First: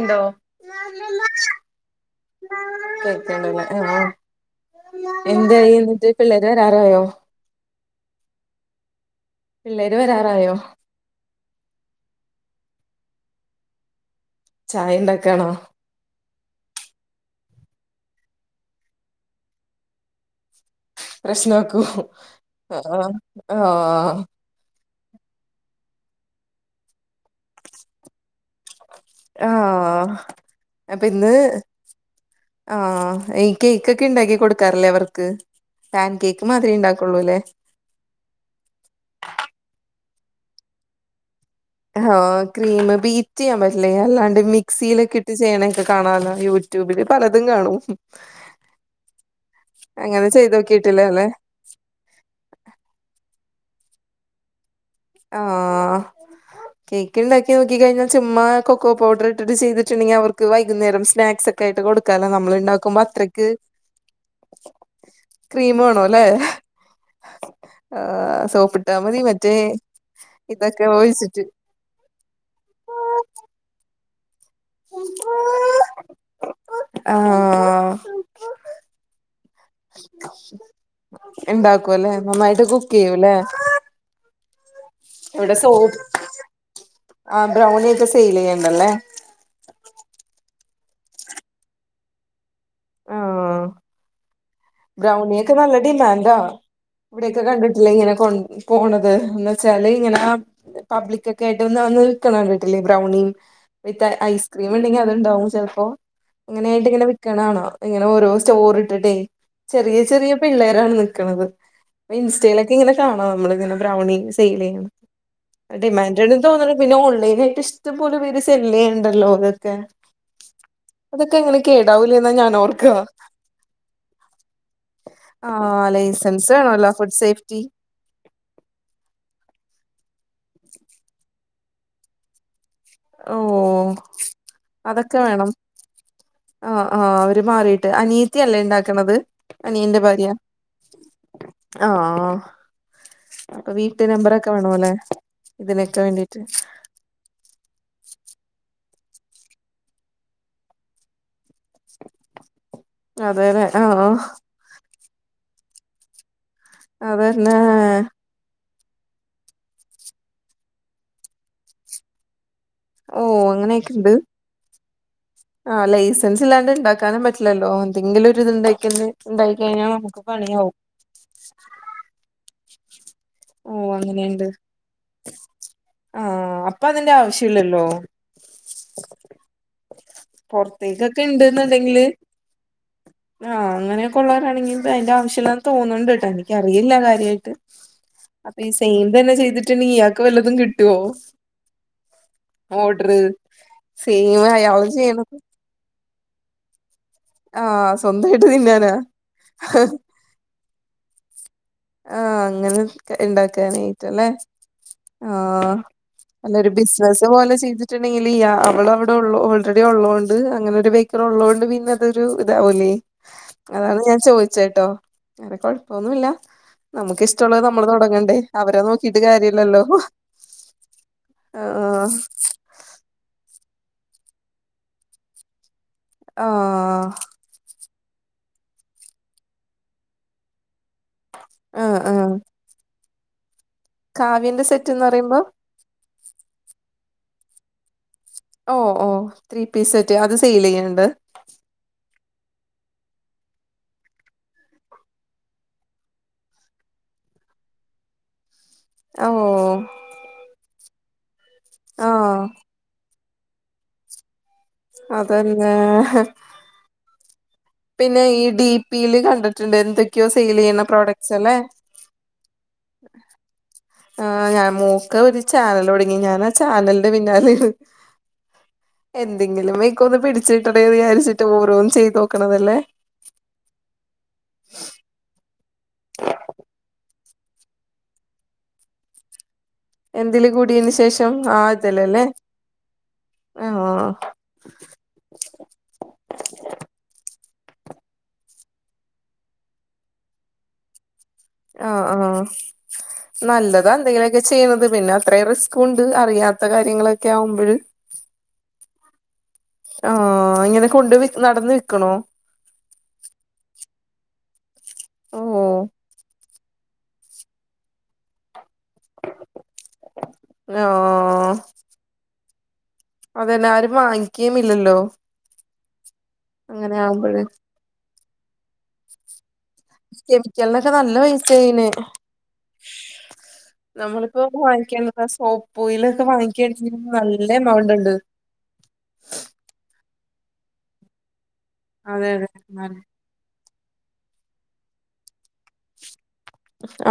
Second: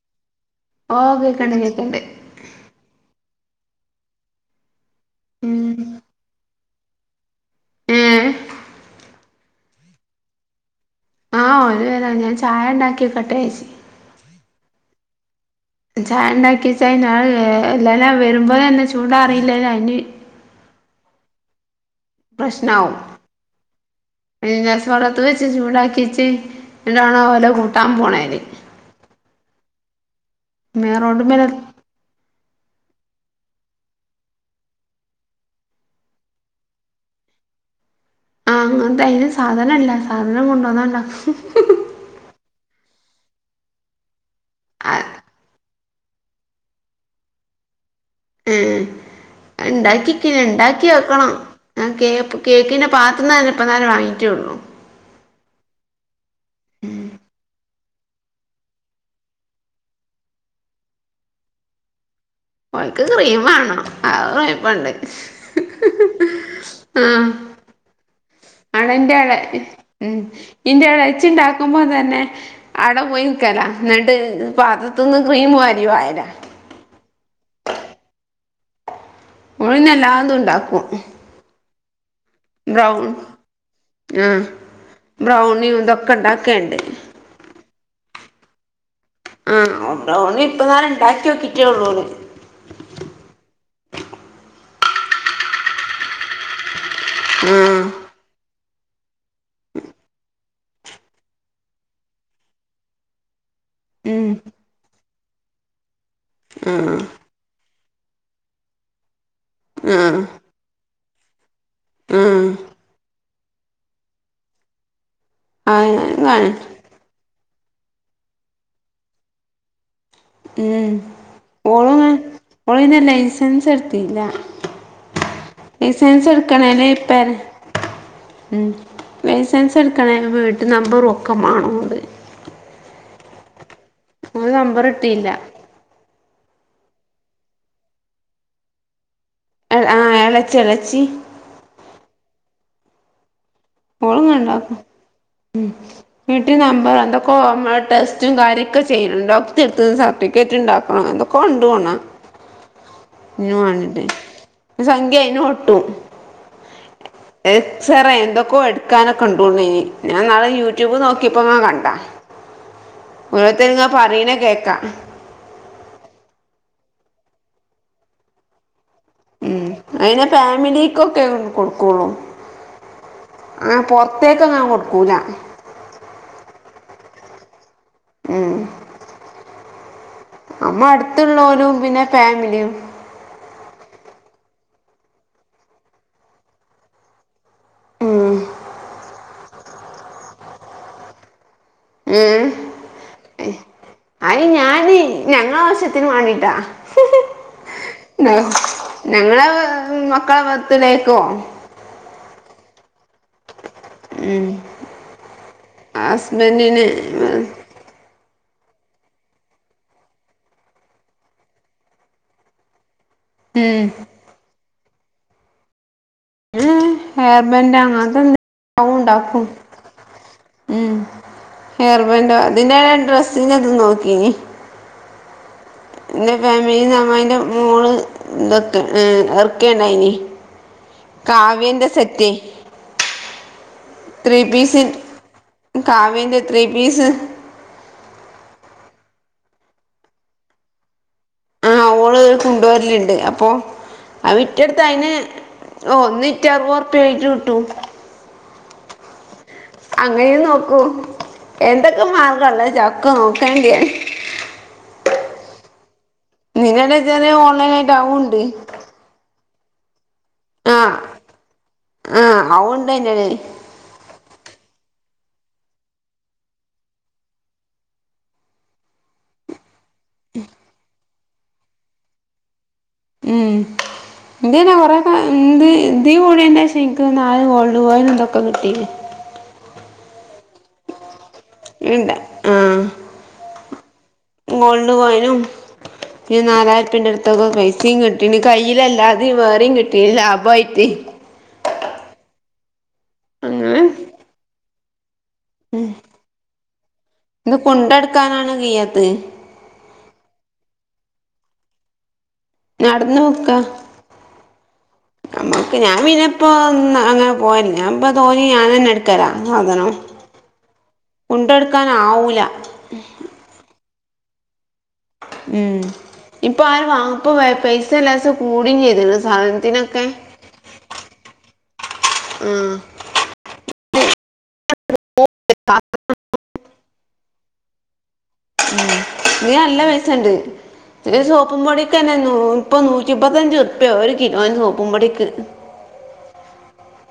ഉണ്ടോ ഓ കേക്കണ്ട് കേക്കണ്ട് ഉം എന്തായിന്നിട്ട് പിള്ളേര് വാരറായോ ഏ പിള്ളേര് വരാറായോ? ആഹ ഒരു വരാനായി ഞാൻ ചായ ഉണ്ടാക്കി വക്കെട്ടയച്ചി. ചായണ്ടൊക്കൊണോ? ചായ ഉണ്ടാക്കിച്ചാ നാളിലെ വരുമ്പോൾന്നെ ചൂടാ അറിയില്ലഞ്ഞ അയിന് പ്രശ്നാക്കൂ ആഹ് പിന്ന സ് വളത്ത് വെച്ച് ചൂടാക്കിച്ച് എണ്ടണ വോലോ കൂട്ടാൻ പോണ രി ആഹ മേ അപ്പിന്ന് റോഡ്മ്മല് ആഹ ഈ കേക്ക്ക്കെ ഉണ്ടാക്കി കൊടുക്കാറില്ലേ അവർക്ക് പാൻ കേക്ക് മാത്രമേ ഉണ്ടാക്കുള്ളൂ അല്ലേ. അങ്ങനത്തെതിന് സാധനം ഇല്ല സാധനം കൊണ്ടോന്നണ്ടാക്കും ഹോ ക്രീം ബീറ്റ് ചെയ്യാൻ പറ്റില്ലേ അല്ലാണ്ട് മിക്സിൽകി ട്ടേ ചെയ്യണ ഒക്കെ കാണല്ലോ യൂട്യൂബില് പലതും കാണും. ഉം അങ്ങനെ ഇണ്ടാക്കിക്കണ് ചെയ്ത് ഇണ്ടാക്കി നോക്കിട്ടില്ല അല്ലെ നോക്കണം. ആ കേക്ക് കേക്കിൻ്റെ പാത്രന്നെ ഇപ്പന്നാരെ വാങ്ങിട്ടേയള്ളൂ. ആഹ് കേക്ക്ണ്ടാക്കി നോ ണ്ടാക്കി കഴിഞ്ഞാൽ ചുമ്മാ കൊക്കോ പൗഡർ ഇട്ടിട്ട് ചെയ്തിട്ടുണ്ടെങ്കിൽ അവർക്ക് വൈകുന്നേരം സ്നാക്സ് ഒക്കെയായിട്ടേ കൊടുക്കാലോ നമ്മൾ ഉണ്ടാക്കുമ്പോ ഓനെകെ ക്രീം അത്രയ്ക്ക് വേണം [unintelligible] കൊയപ്പണ്ട്. ക്രീം വേണോല്ലേ ആ സോപ്പിട്ടാ അടന്റെ മതി അട മറ്റേ ഉം ഇതൊക്കെ ഇന്റെ ഒഴിച്ചിട്ട് എളെച്ചിണ്ടാ നക്കുമ്പോ തന്നെ അടെ പോയി നിക്കല എന്നിട്ട് പാത്രത്തുനിന്ന് ക്രീം [unintelligible] ആഹ് ഓളഴിന്‌ എല്ലാതും ഉണ്ടാക്കും. ഉണ്ടാക്കുല്ലെ നന്നായിട്ട് കുക്ക് ചെയ്യൂല്ലേ ആഹ് ബ്രൗണിയും ഇതൊക്കെ ഇണ്ടാക്കണ്ട്. ആ ബ്രൗണി ഒക്കെ സെയിൽ ചെയ്യണ്ടല്ലേ. ഉം ബ്രൗണി ഇപ്പനാരെ ഉണ്ടാക്കി നോക്കിട്ടേള്ളൂള് ആഹ് ബ്രൗണിയൊക്കെ നല്ലടിമാന്റാ ഇവിടെക്കെ ആഹ് കണ്ടിട്ടില്ലേ ഇങ്ങനെ കൊ പോണത് എന്ന് വെച്ചാല് ഇങ്ങനെ പബ്ലിക്ക ഒക്കെ ആയിട്ട് ഒന്ന അന്ന് വിൽക്കണ കണ്ടിട്ടില്ലേ ബ്രൗണി. വിത്ത് ഉം ഐസ്ക്രീം ഉണ്ടെങ്കിൽ അത്ണ്ടാവും ചിലപ്പോ ഇങ്ങനെയായിട്ട് ആഹ് ഇങ്ങനെ വിക്കണ് കാണാം ഇങ്ങനെ ഓരോ സ്റ്റോർ ഇട്ടിട്ടെ ചെറിയ ആഹ് ചെറിയ പിള്ളേരാണ് നിക്കണത്. ഇൻസ്റ്റയിലൊക്കെ ഇങ്ങനെ കാണാം. നമ്മളിങ്ങനെ ബ്രൗണി സെയിൽ ചെയ്യണ്. അ ഡിമാൻഡ് ആഹ് ഇണ്ടെന്നെ ആഹ് തോന്നണേ പിന്നെ ഓൺലൈൻ ആയിട്ട് ഇഷ്ടപോലെ പേര് സെല് ചെയ്യണ്ടല്ലോ അതൊക്കെ അതൊക്കെ എങ്ങനെ കേടാവൂലേ എന്നാ ഞാൻ ഓർ അയിന് ലൈസൻസ് എടുത്തില്ല. ആ ലൈസൻസ് ലൈസൻസെടുക്കണനെ വേണല്ലോ [unintelligible] ഫുഡ് സേഫ്റ്റി ഉം ലൈസൻസ് എടുക്കണനെ വീട്ട് നമ്പറും ഓക്കേമണടെ ഓ ഓള് നമ്പർ അതൊക്കെ ഇട്ടില്ല വേണം. ആഹ് ആഹ് അവര് മാറിട്ട് അനീത്തിയല്ലേ ഇണ്ടാക്കണത്. ആ അനിയന്റെ ഭാര്യ എളച്ചി എളച്ചി ആഹ് അപ്പൊ വീട്ട ഓള്ങ്ങനെ നമ്പറൊക്കെ ഇണ്ടാക്കും വേണല്ലേ ഇതിനൊക്കെ വേണ്ടീട്ട്. വീട്ടി [unintelligible] ടെസ്റ്റും കാര്യൊക്കെ ചെയ്യണ ഡോക്ട എടുത്തന്ന് സർട്ടിഫിക്കറ്റ് ഉണ്ടാക്കണം എതൊക്കെ ഇണ്ട് [unintelligible] ഇതിനു അതെല്ലെ ആ വേണ്ടിട്ടേ ഒരു സംഖ്യ അയിനെ പെട്ടും അതന്നെ എക്സറ എന്തൊ കൊടുക്കാനൊക്കെ ണ്ടൂന്നേ ഞാന്നാള് യൂറ്റൂബ് നോക്കിയപ്പ ങ്ങാ കണ്ടാ ഓ ഓരോത്തരേ ഇങ്ങനെ പറയണേ കേകാം ആഹ് ലൈസൻസ് ഇല്ലാണ്ട് ഉണ്ടാക്കാനും പറ്റില്ലല്ലോ എന്തെങ്കിലും ഒരുര ഇതേണ്ടാകില്ലേ ഇണ്ടാക്കി ഉം കഴിഞ്ഞാൽ നമുക്ക് അതിനെ പണിയാവും [unintelligible] കൊടുക്കുള്ളൂ ഓ ആഹ് പുറത്തേക്കെന്നും കൊടുക്കൂല. ആഹ് അപ്പൊ അതിന്റെ ആവശ്യം ഇല്ലല്ലോ. ഉം നമ്മ പുറത്തേക്കൊക്കെ അടുത്തുള്ളവരും പിന്നെ ഇണ്ട്ന്നണ്ടെങ്കില് ഫാമിലിയും ആഹ് അങ്ങനെ ഉള്ളവരാണെങ്കി അതിന്റെ ആവേശമില്ലാ തോന്നുന്നുണ്ട് കേട്ടോ എനിക്കറിയില്ല കാര്യയിട്ട് ഉം അപ്പൊ ഈ സെയി തന്ന ചെയ്തി റ്റിണ്ടി ഇയാൾക്ക് വല്ലതും കിട്ടോ ഉം സെയിം അയി അയാള് ഞാാന് ചെയ്യണത് ഞങ്ങളാവശ തിനെ വേണ്ടിട്ടാ ആഹ് സ്വന്തായിട്ട് തിന്നാനാ ഞങ്ങളെ മക്കളെ ബ രക്കും ആഹ് അങ്ങനെ ഉണ്ടാക്കാനായിട്ട് അല്ലെ, ഉം ആ നല്ലരു ഹസ്ബൻഡിന് ബിസിനസ് പോലെ ചെയ്തി ട്ട്ണ്ടെങ്കില് ഈ അവളവിടെ ഒള്ള ഓൾറെഡി ഉള്ളോണ്ട് അങ്ങനെ ഒരു ബേയ്ക്കർ ഉള്ളോണ്ട് പിന്നെ അതൊരു ഇതാവലേ. ഉം അതാണ് ഞാൻ ചോദിച്ചത്ട്ടോ, വേറെ കൊഴപ്പൊന്നുല്ല. നമുക്ക് ഹെയർ ഇഷ്ടമുള്ളത് ബാൻഡ് നമ്മള് അങ്ങനത്തെ തുടങ്ങണ്ടേ, അവരെ എന്തെങ്കിലും നോക്കിട്ട് ഉണ്ടാക്കും കാര്യല്ലല്ലോ. അ ആഹ്. കണ്ടോ, അതിന്റെ ഡ്രസ്സിന്റെ തും നോക്കിനി ഇന്റെ ഫാമിലിന്ന് ആഹ് അമ്മായിന്റെ മോള് ഇ [unintelligible] എറക്കീണ്ടായിനി. കാവ്യൻ്റെ ആഹ് ആഹ് സെറ്റേ. ത്രീ കാവ്യന്റെ പീസ്, സെറ്റ്ന്ന് പറയുമ്പോ കാവിയന്റെ ത്രീ പീസ്. ഓഹ്, ഓഹ് ത്രീ പീസ് സെറ്റ് അത് സെയിൽ ചെയ്യ്ന്ണ്ട്. ആഹ്, ഓള് കുണ്ടോരലുണ്ട് അപ്പൊ ആ വിറ്റൊടുത്ത അയിന് ഓഹ്, ഒന്നിറ്റ അറുപത് ഉറുപ്പ്യ ആയിട്ട് കിട്ടും. അഹോ അങ്ങനെയും നോക്കൂ. എന്തൊക്കെ ആഹ് മാർഗണ്ടോ ച്ചക്ക നോക്കേണ്ടി. അതന്നേ നിങ്ങളുടെ വിചാരം ഓൺലൈൻ ആയി പിന്നെ ഈ ഡി പി യില് കണ്ടിട്ടുണ്ട് എന്തൊക്കെയോ സെയിൽ ചെയ്യണ പ്രോഡക്ട്സ് അല്ലേ. ആഹ് അവുണ്ടന്നേ ആഹ് ഞാ മോക്ക് ഒരു ചാനല് തുടങ്ങി. ഞാൻ ആ ചാനലിന്റെ പിന്നാലെ ആണ്. എന്തെങ്കിലും വഴിക്ക് ഒന്ന് പിടിച്ചിട്ടട്ടെന്ന് വിചാരിച്ചിട്ട് ഓരോന്ന് ചെയ്ത് നോക്കണതല്ലേ ഉം ഇന്ത്ന്നെ കൊറെേക്ക എന്ത് ഇ കൂടിയന്റെ ശേഷം ഇൻക് നാല് ഗോൾഡ് കോയിനും ഇതൊക്കെ കിട്ടിണ്. എന്തില് കൂടിയന് ശേഷം? ഇണ്ട ആതല്ലല്ലേ, ആഹ് മോൾഡ് കോയ്നും ഒര് നാലായിരുർപ്യന്റെ അടുത്തൊക്കെ പൈസിം കിട്ടീണ് കയ്യില അല്ലാതെ വേറിം കിട്ടീണ് ലാഭായിട്ട് ആഹ് ആഹ്, അങ്ങനെ നല്ലതാ എന്തെങ്കിലൊക്കെ ചെയ്യണത് പിന്നെ അത്രയും റിസ് ക്കുണ്ട് അറിയാത്ത കാര്യങ്ങളൊക്കെ ഇത് ആവുമ്പഴ്. കൊണ്ടട്ക്കാനാണ് കയ്യാത്തത് ആഹ് ഇങ്ങനെ കൊണ്ട് വി നടന്നു വിക്കണോ? നടന്ന് വിക്ക, ഓഹ് നമ്മക്ക് ഞാൻ പിനെ പ്പൊ അന്ന അങ്ങനെ പോവല്ല്ല ഇപ്പ തോനിം ഞാൻ തന്നെ എടുക്കലാ സാധനം. ഹലോ... ക്കാനാ ആവൂല അതന്നെ ആരും വാങ്ങിക്കയും ഇല്ലല്ലോ. ഉം, ഇപ്പൊ ആര് വാങ്ങു ഇപ്പോ ആവുമ്പോഴ് പൈസ ലേസം കൂടിം ചെയ്ത്ണ് സാധനത്തിന് ഒ കെമിക്കലിനൊക്കെ നല്ല പൈസ ആയിണ്. ആ നമ്മളിപ്പോ വാങ്ങിക്കണ്ട സോപ്പ് ഓയില് ഒക്ക വാങ്ങിക്ക്യാനിച്ചങ്കില് നല്ല എമൗണ്ട്ണ്ട്. ഉം, ഇതിന് നല്ല പയിസണ്ട്. ഇതില് സോപ്പും പൊടിക്കന്നെ അതെ നൂ അതെ പ്പത് നല്ല നൂറ്റിപ്പ മുപ്പത്തഞ്ച് ഉറിപ്പ്യ ഒരു കിലോന് സോപ്പുംപൊടിക്ക്.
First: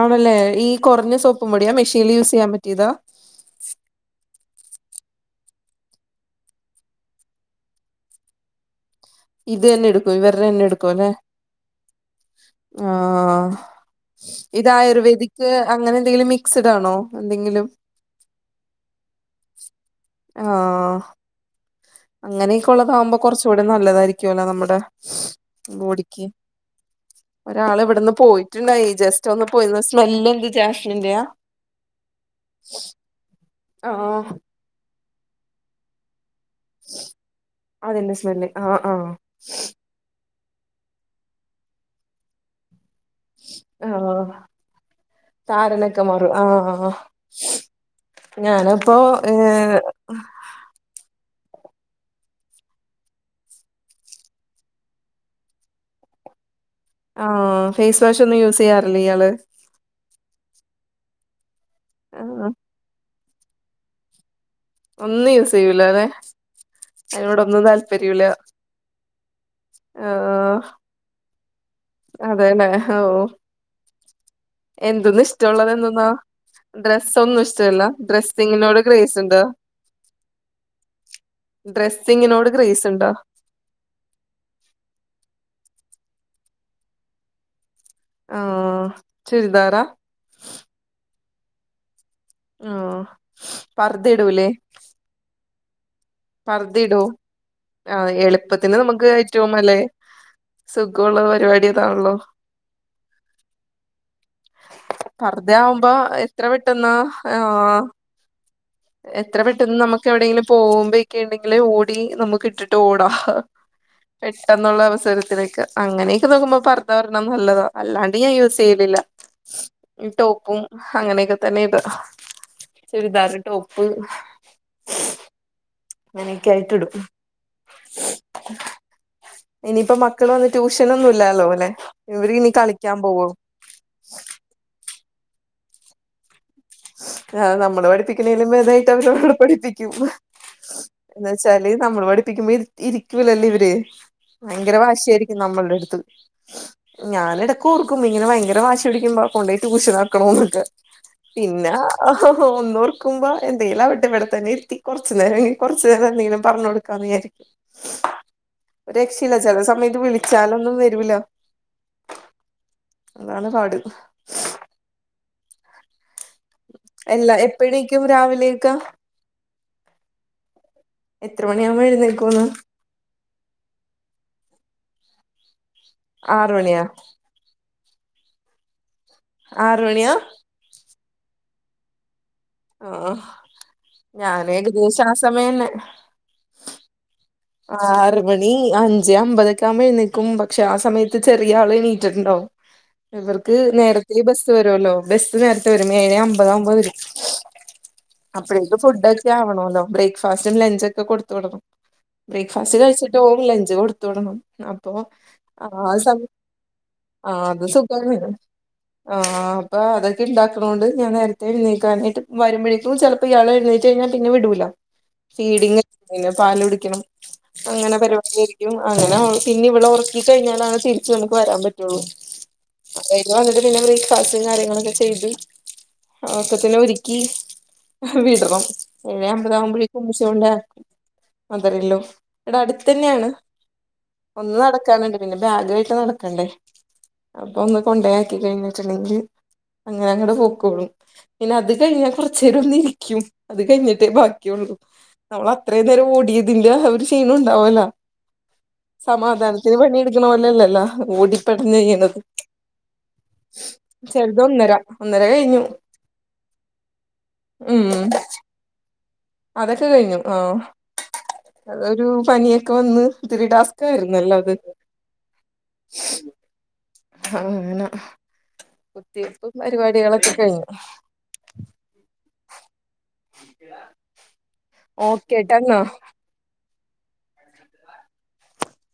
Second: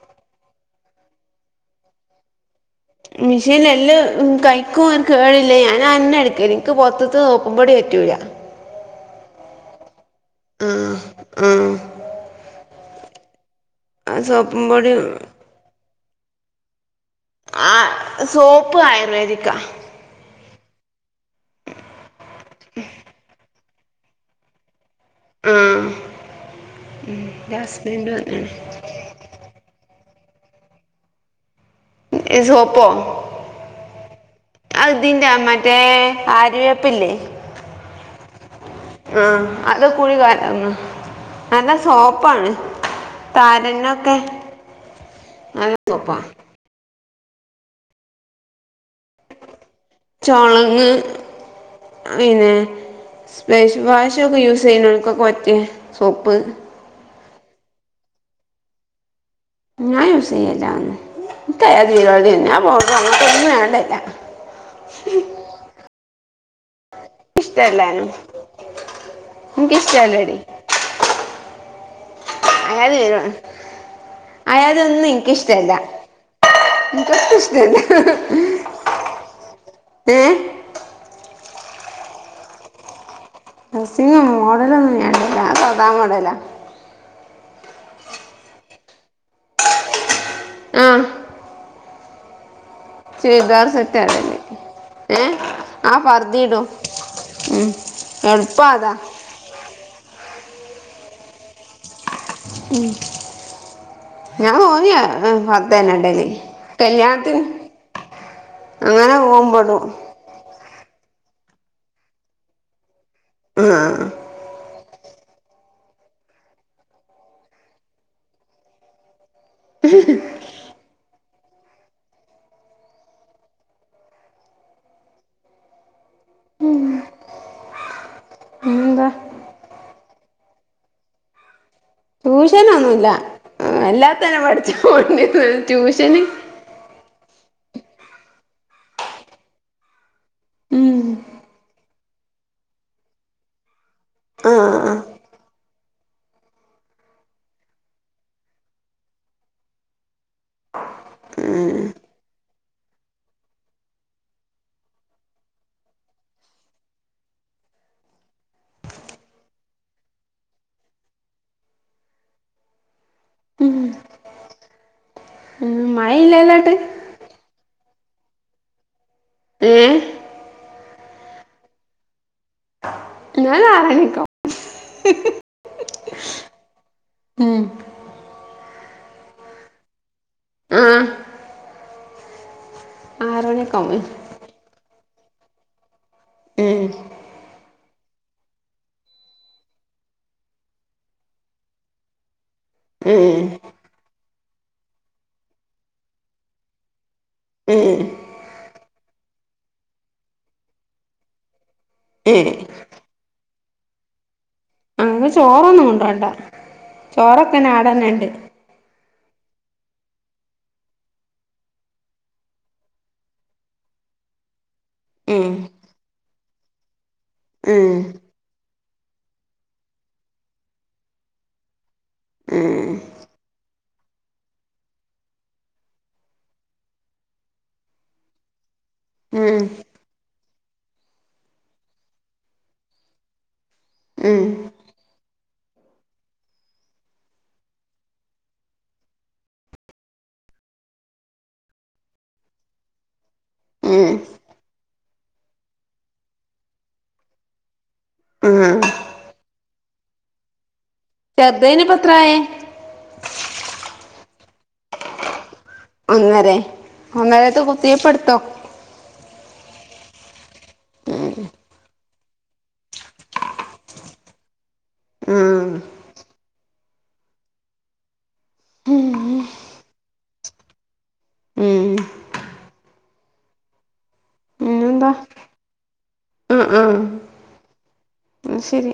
ആണല്ലേ, ഈ കൊറഞ്ഞ സോപ്പും പൊടിയാ മെഷീനില് യൂസ് ചെയ്യാൻ പറ്റിയതാ മിഷീൻലെല്ലം കയിക്കും കേടില്ല ഞാൻ അന്നേ എടുക്കല് നിക്ക് പൊറത്ത്തെ സോപ്പും പൊടി പറ്റൂല. ഇത് തന്നെ എടുക്കു ഇവര്‌ടെ തന്നെ ആ എടുക്കു അല്ലെ. ആ ആഹ് ആ സോപ്പും ഇത് പൊടി ആയുർവേദിക് അങ്ങനെ എന്തെങ്കിലും മിക്സ്ഡ് ആണോ? എന്തെങ്കിലും ആഹ്, സോപ്പ് ആയുർവേദിക്ക. ആഹ് അങ്ങനെയൊക്കെ ഉള്ളതാകുമ്പോ കൊറച്ചും കൂടി നല്ലതായിരിക്കുവല്ലോ നമ്മടെ. ആ ബോടിക്ക്ക്ക്യയ് എൻ്റെ ഒരാള് ഹസ്ബൻഡ് ഇവിടുന്ന് പറഞ്ഞാണ് പോയിട്ടുണ്ടായി ജസ്റ്റ് സ്റ്റൊന്ന് പോയിരുന്നു. സ്മെല്ല് എന്ത് ജാസ്മിന്റെയാ? ഏ സോപ്പോ? ആഹ് അത്‌ തിന്റാ മറ്റേ ആ വേപ്പ് ല്ലേ, അതിന്റെ സ്മെല്ല് ആഹ് ആഹ് അത് കൂടി കലർന്നാ, നല്ല സോപ്പാണ്. താരനൊക്കെ ആഹ് നല്ല താരനോക്കെ സോപ്പാണ് മറും ആഹ് ഞാന് പ്പോ ഏഹ് ചോളങ്ങ് പിന്നെ സ്പഷ് വാഷൊക്കെ യൂസ് ചെയ്യുന്നോൽകക്ക പറ്റെ സോപ്പ് ആഹ് ഫേസ് വാഷ് ഒന്നും യൂസ് ചെയ്യാറില്ല ഇയാള് ഞാൻ യൂസ് ചെയ്യല്ലന്നും ഇക്ക് അയാതി പരുപാടി ആഹ് ഞാൻ അങ്ങട്ടൊന്നും ഞാൻ ഇടല്ല ഒന്നും യൂസ് ചെയ്യൂലലെ അതിനോട് ഒന്നും താല്പര്യില്ല ഇൻക് ഇഷ്ടല്ലടി അതെലെ അയാത് ഓ പരിപാടി അയാതൊന്നും എന്ത്‌ ന്നാ ഇഷ്ടള്ളത് എനിക്കിഷ്ടമല്ല എന്തന്നാ ഡ്രസ്സ എനിക്കൊക്കെ ഒന്നും ഇഷ്ടമല്ല ഇഷ്ടല്ല ഡ്രസ്സിങ്ങിനോട് ഗ്രൈസ് ഉണ്ടോ ഏഹ് ഡ്രസ്സിങ്ങിനോട് ക്രൈസ് ണ്ടോ ഡസിംഗും മോഡലൊന്നും ഞാൻ ഇടലില്ല ഞാൻ സദാ മോഡലാ ഓ ചുരിദാറ ആ ആഹ് ചുരിതാർ സെറ്റ ഇടൽ ഏഹ് ആഹ് പറ് പർദയിടു ആഹ് എളുപ്പാ എളുപ്പത്തിന് അതാ നമുക്ക് ഏറ്റവും നല്ല സുഗോള്ള പരിപാടി താണല്ലോ മം ഞാൻ തോന്നിയാ പർദ്ദ ഫർതന്ന ആവുമ്പോ ഇടല് എത്ര പെട്ടെന്ന് കല്യാണത്തിന് ആ അങ്ങനെ എത്ര പോകുമ്പോ പെട്ടെന്ന് ഇടും നമക്ക് എവിടെങ്കിലും പോകുമ്പോഴൊക്കെ ണ്ടെങ്കില് ഓടി നമക്ക് ഇട്ടിട്ട് ഓടാം ആഹ് പെട്ടെന്നുള്ള അവസരത്തിലോക്ക അങ്ങനെയൊക്കെ നോക്കുമ്പോ പർദ്ധ ഒരണ്ണം നല്ലതാ അല്ലാണ്ട് ഞാൻ യൂസ് ചെയ്യലില്ല ടോപ്പും അങ്ങനെയൊക്കെ തന്നെ ഇട ചുരിദാറ് ടോപ്പ് അങ്ങനൊക്കെ ആയിട്ട് ഇടും എന്താ ഇനിയിപ്പ മക്കൾ വന്ന് ട്യൂഷനോന്നും ഇല്ലാലോ ലെ ട്യൂഷനോന്നുല്ല എല്ലാത്തന്നെ പഠിച്ച് [unintelligible] ട്യൂഷന് ആഹ് നമ്മള് പഠിപ്പിക്കുന്നതിലും മേതെ ആയിട്ട് അവര് ഇവടെ പഠിപ്പിക്കും ഉം. എന്ന് ച്ചാല് നമ്മള് പഠിപ്പിക്കുമ്പോ ഇരി ഇരിക്കൂലല്ലേ ഇവര് ആ ഭയങ്കര ആ. വാഷിയായിരിക്കും നമ്മള്ടെ അടുത്ത് ഞാനെടക്ക് ഓർക്കും ഇങ്ങനെയങ്കര വാശി പിടിക്കുമ്പോ കൊണ്ടോയി ട്യൂഷന് ആക്കണന്നൊക്കെ പിന്ന ഉം. ആഹാ ഒന്നോർക്കുമ്പോ എന്തേലും ആവട്ടെ ഇവിടെ തന്നെ ഇരുത്തി കൊറച്ചു നേരംങ്കി കുറച്ചു നേരം എന്തെങ്കിലും പറഞ്ഞു കൊടുക്കാന്ന് വിചാരിക്കും രക്ഷല്ല ചെല സമയത്ത് വിളിച്ചാലൊന്നും വരുല അതാണ് പാട് ഉമ് മഴ ഇല്ലല്ലാട്ട് എല്ലാ എപ്പഴേക്കും രാവിലെയൊക്കെ ഏഹ് എത്ര മണിയ ആവുമ്പോ എഴുന്നേക്കോന്ന് ഞാൻ ആറണിക്കോ ആറ് മണിയാ ഉം ആറ്മണിയ ആഹ് ആഹ് ഉം ഞാന് ഏകദേശം ആ സമയന്നെ ആറ മണി അഞ്ച് അമ്പതൊക്കെ ആവുമ്പോ എഴുന്നക്കും പക്ഷെ ആ സമയത്ത് ചെറിയ ആൾ എണീറ്റിട്ട്ണ്ടവും [inaudible] ഉം ഇവർക്ക് നേരത്തെ ബസ്സ് വരുല്ലോ ബസ് നേരത്തെ വരും ഏഴേ അമ്പത് ആവുമ്പോ വരും ഉം അപ്പോഴേക്ക് ഫുഡ ഒക്കെ ആവണല്ലോ ബ്രേക്ക്ഫാസ്റ്റും ലഞ്ച് ഒക്കെ കൊടുത്ത വിടണം ഉം ബ്രേക്ക്ഫാസ്റ്റ് കഴിച്ചിട്ട് ഓം ലഞ്ച് കൊടുത്ത് വിടണം അപ്പൊ ഞങ്ങക്ക് ആ ചോറൊന്നും സമ കൊണ്ടോണ്ട ആഹ് അത് ചോറൊക്കെന്നെ സുഖാണ് ആടെന്നെണ്ട് ആഹ് അപ്പൊ അതൊക്കെ ഇണ്ടാക്ക്ണോണ്ട് ഞാൻ നേരത്തെ എഴ്ന്നേക്കാനായിട്ട് വരുമ്പോഴേക്ക് ചെ ഇയാള് എഴുന്നേറ്റ് കഴിഞ്ഞാ പിന്നെ വിടൂല. ഉം ഫീഡിങ്ങെ പാല് കുടിക്കണം ഉം അങ്ങനെ പരിപാടി അങ്ങനെ പിന്നെ ഇവളെ ഒറക്കി കഴിഞ്ഞാലാണ് തിരിച്ചു നമുക്ക് വരാൻ പറ്റുള്ളൂ. ഉം അത് കയിഞ്ഞ് വന്നിട്ട് പിന്നെ ഫ്രീ [unintelligible] കാര്യങ്ങളൊക്കെ ചെയ്ത് ഒക്കത്തിനെ ഒരുക്കി വിടണം. എഴേ അമ്പത് ഉം ആവ്മ്പയെക്കും [unintelligible] ഇവരെല്ലും ഇവടെ അട്ത്തെന്നേണ്. ഉം ഒന്ന് നട ക്കാന്ണ്ട്. പിന്നെ ബാഗ് ആയിട്ട് നടക്കണ്ടേ അപ്പൊ ഒന്ന് കൊണ്ടയാക്കി കഴിഞ്ഞിട്ട്ണ്ടെങ്കി അങ്ങനങ്ങട് പൊക്കോളും. പിന്നെ അത് കഴിഞ്ഞാ കൊർച്ചേരം ഒന്നിരിക്കും. അത് കഴിഞ്ഞിട്ടേ ഉം ബാക്കിയുള്ളൂ. നമ്മള് അത്രയും നേരം ഓടിയതിന്റെ ഒരു ക്ഷീണ ഉണ്ടാവല്ലാ ആഹ് സമാധാനത്തില് പണിയെടുക്കണ പോലെല്ലലോ ചെറുതേനിപ്പ ഓടിപ്പെട്ഞ്ഞെയ്യണത്. എത്രായി ചെർത് ഒന്നര ഒന്നര കഴിഞ്ഞു. ഒന്നരെ ഒന്നരേത്തെ ഉം കുത്തിവെപ്പ് ട്ത്തോ? അതൊക്കെ കഴിഞ്ഞു. ആഹ് അത് ഒരു പനിയൊക്കെ വന്ന് ഒത്തിരി ടാസ്ക് ആയിരുന്നല്ലോത് ഉം ഉ ആഹ് അങ്ങന ഉം കുത്തിവെപ്പും പരിവാടികളൊക്കെ കഴിഞ്ഞു. ഉം ഓക്കെ ട്ട ന്നാ അഹ് ആഹ് ന്നാ ശരി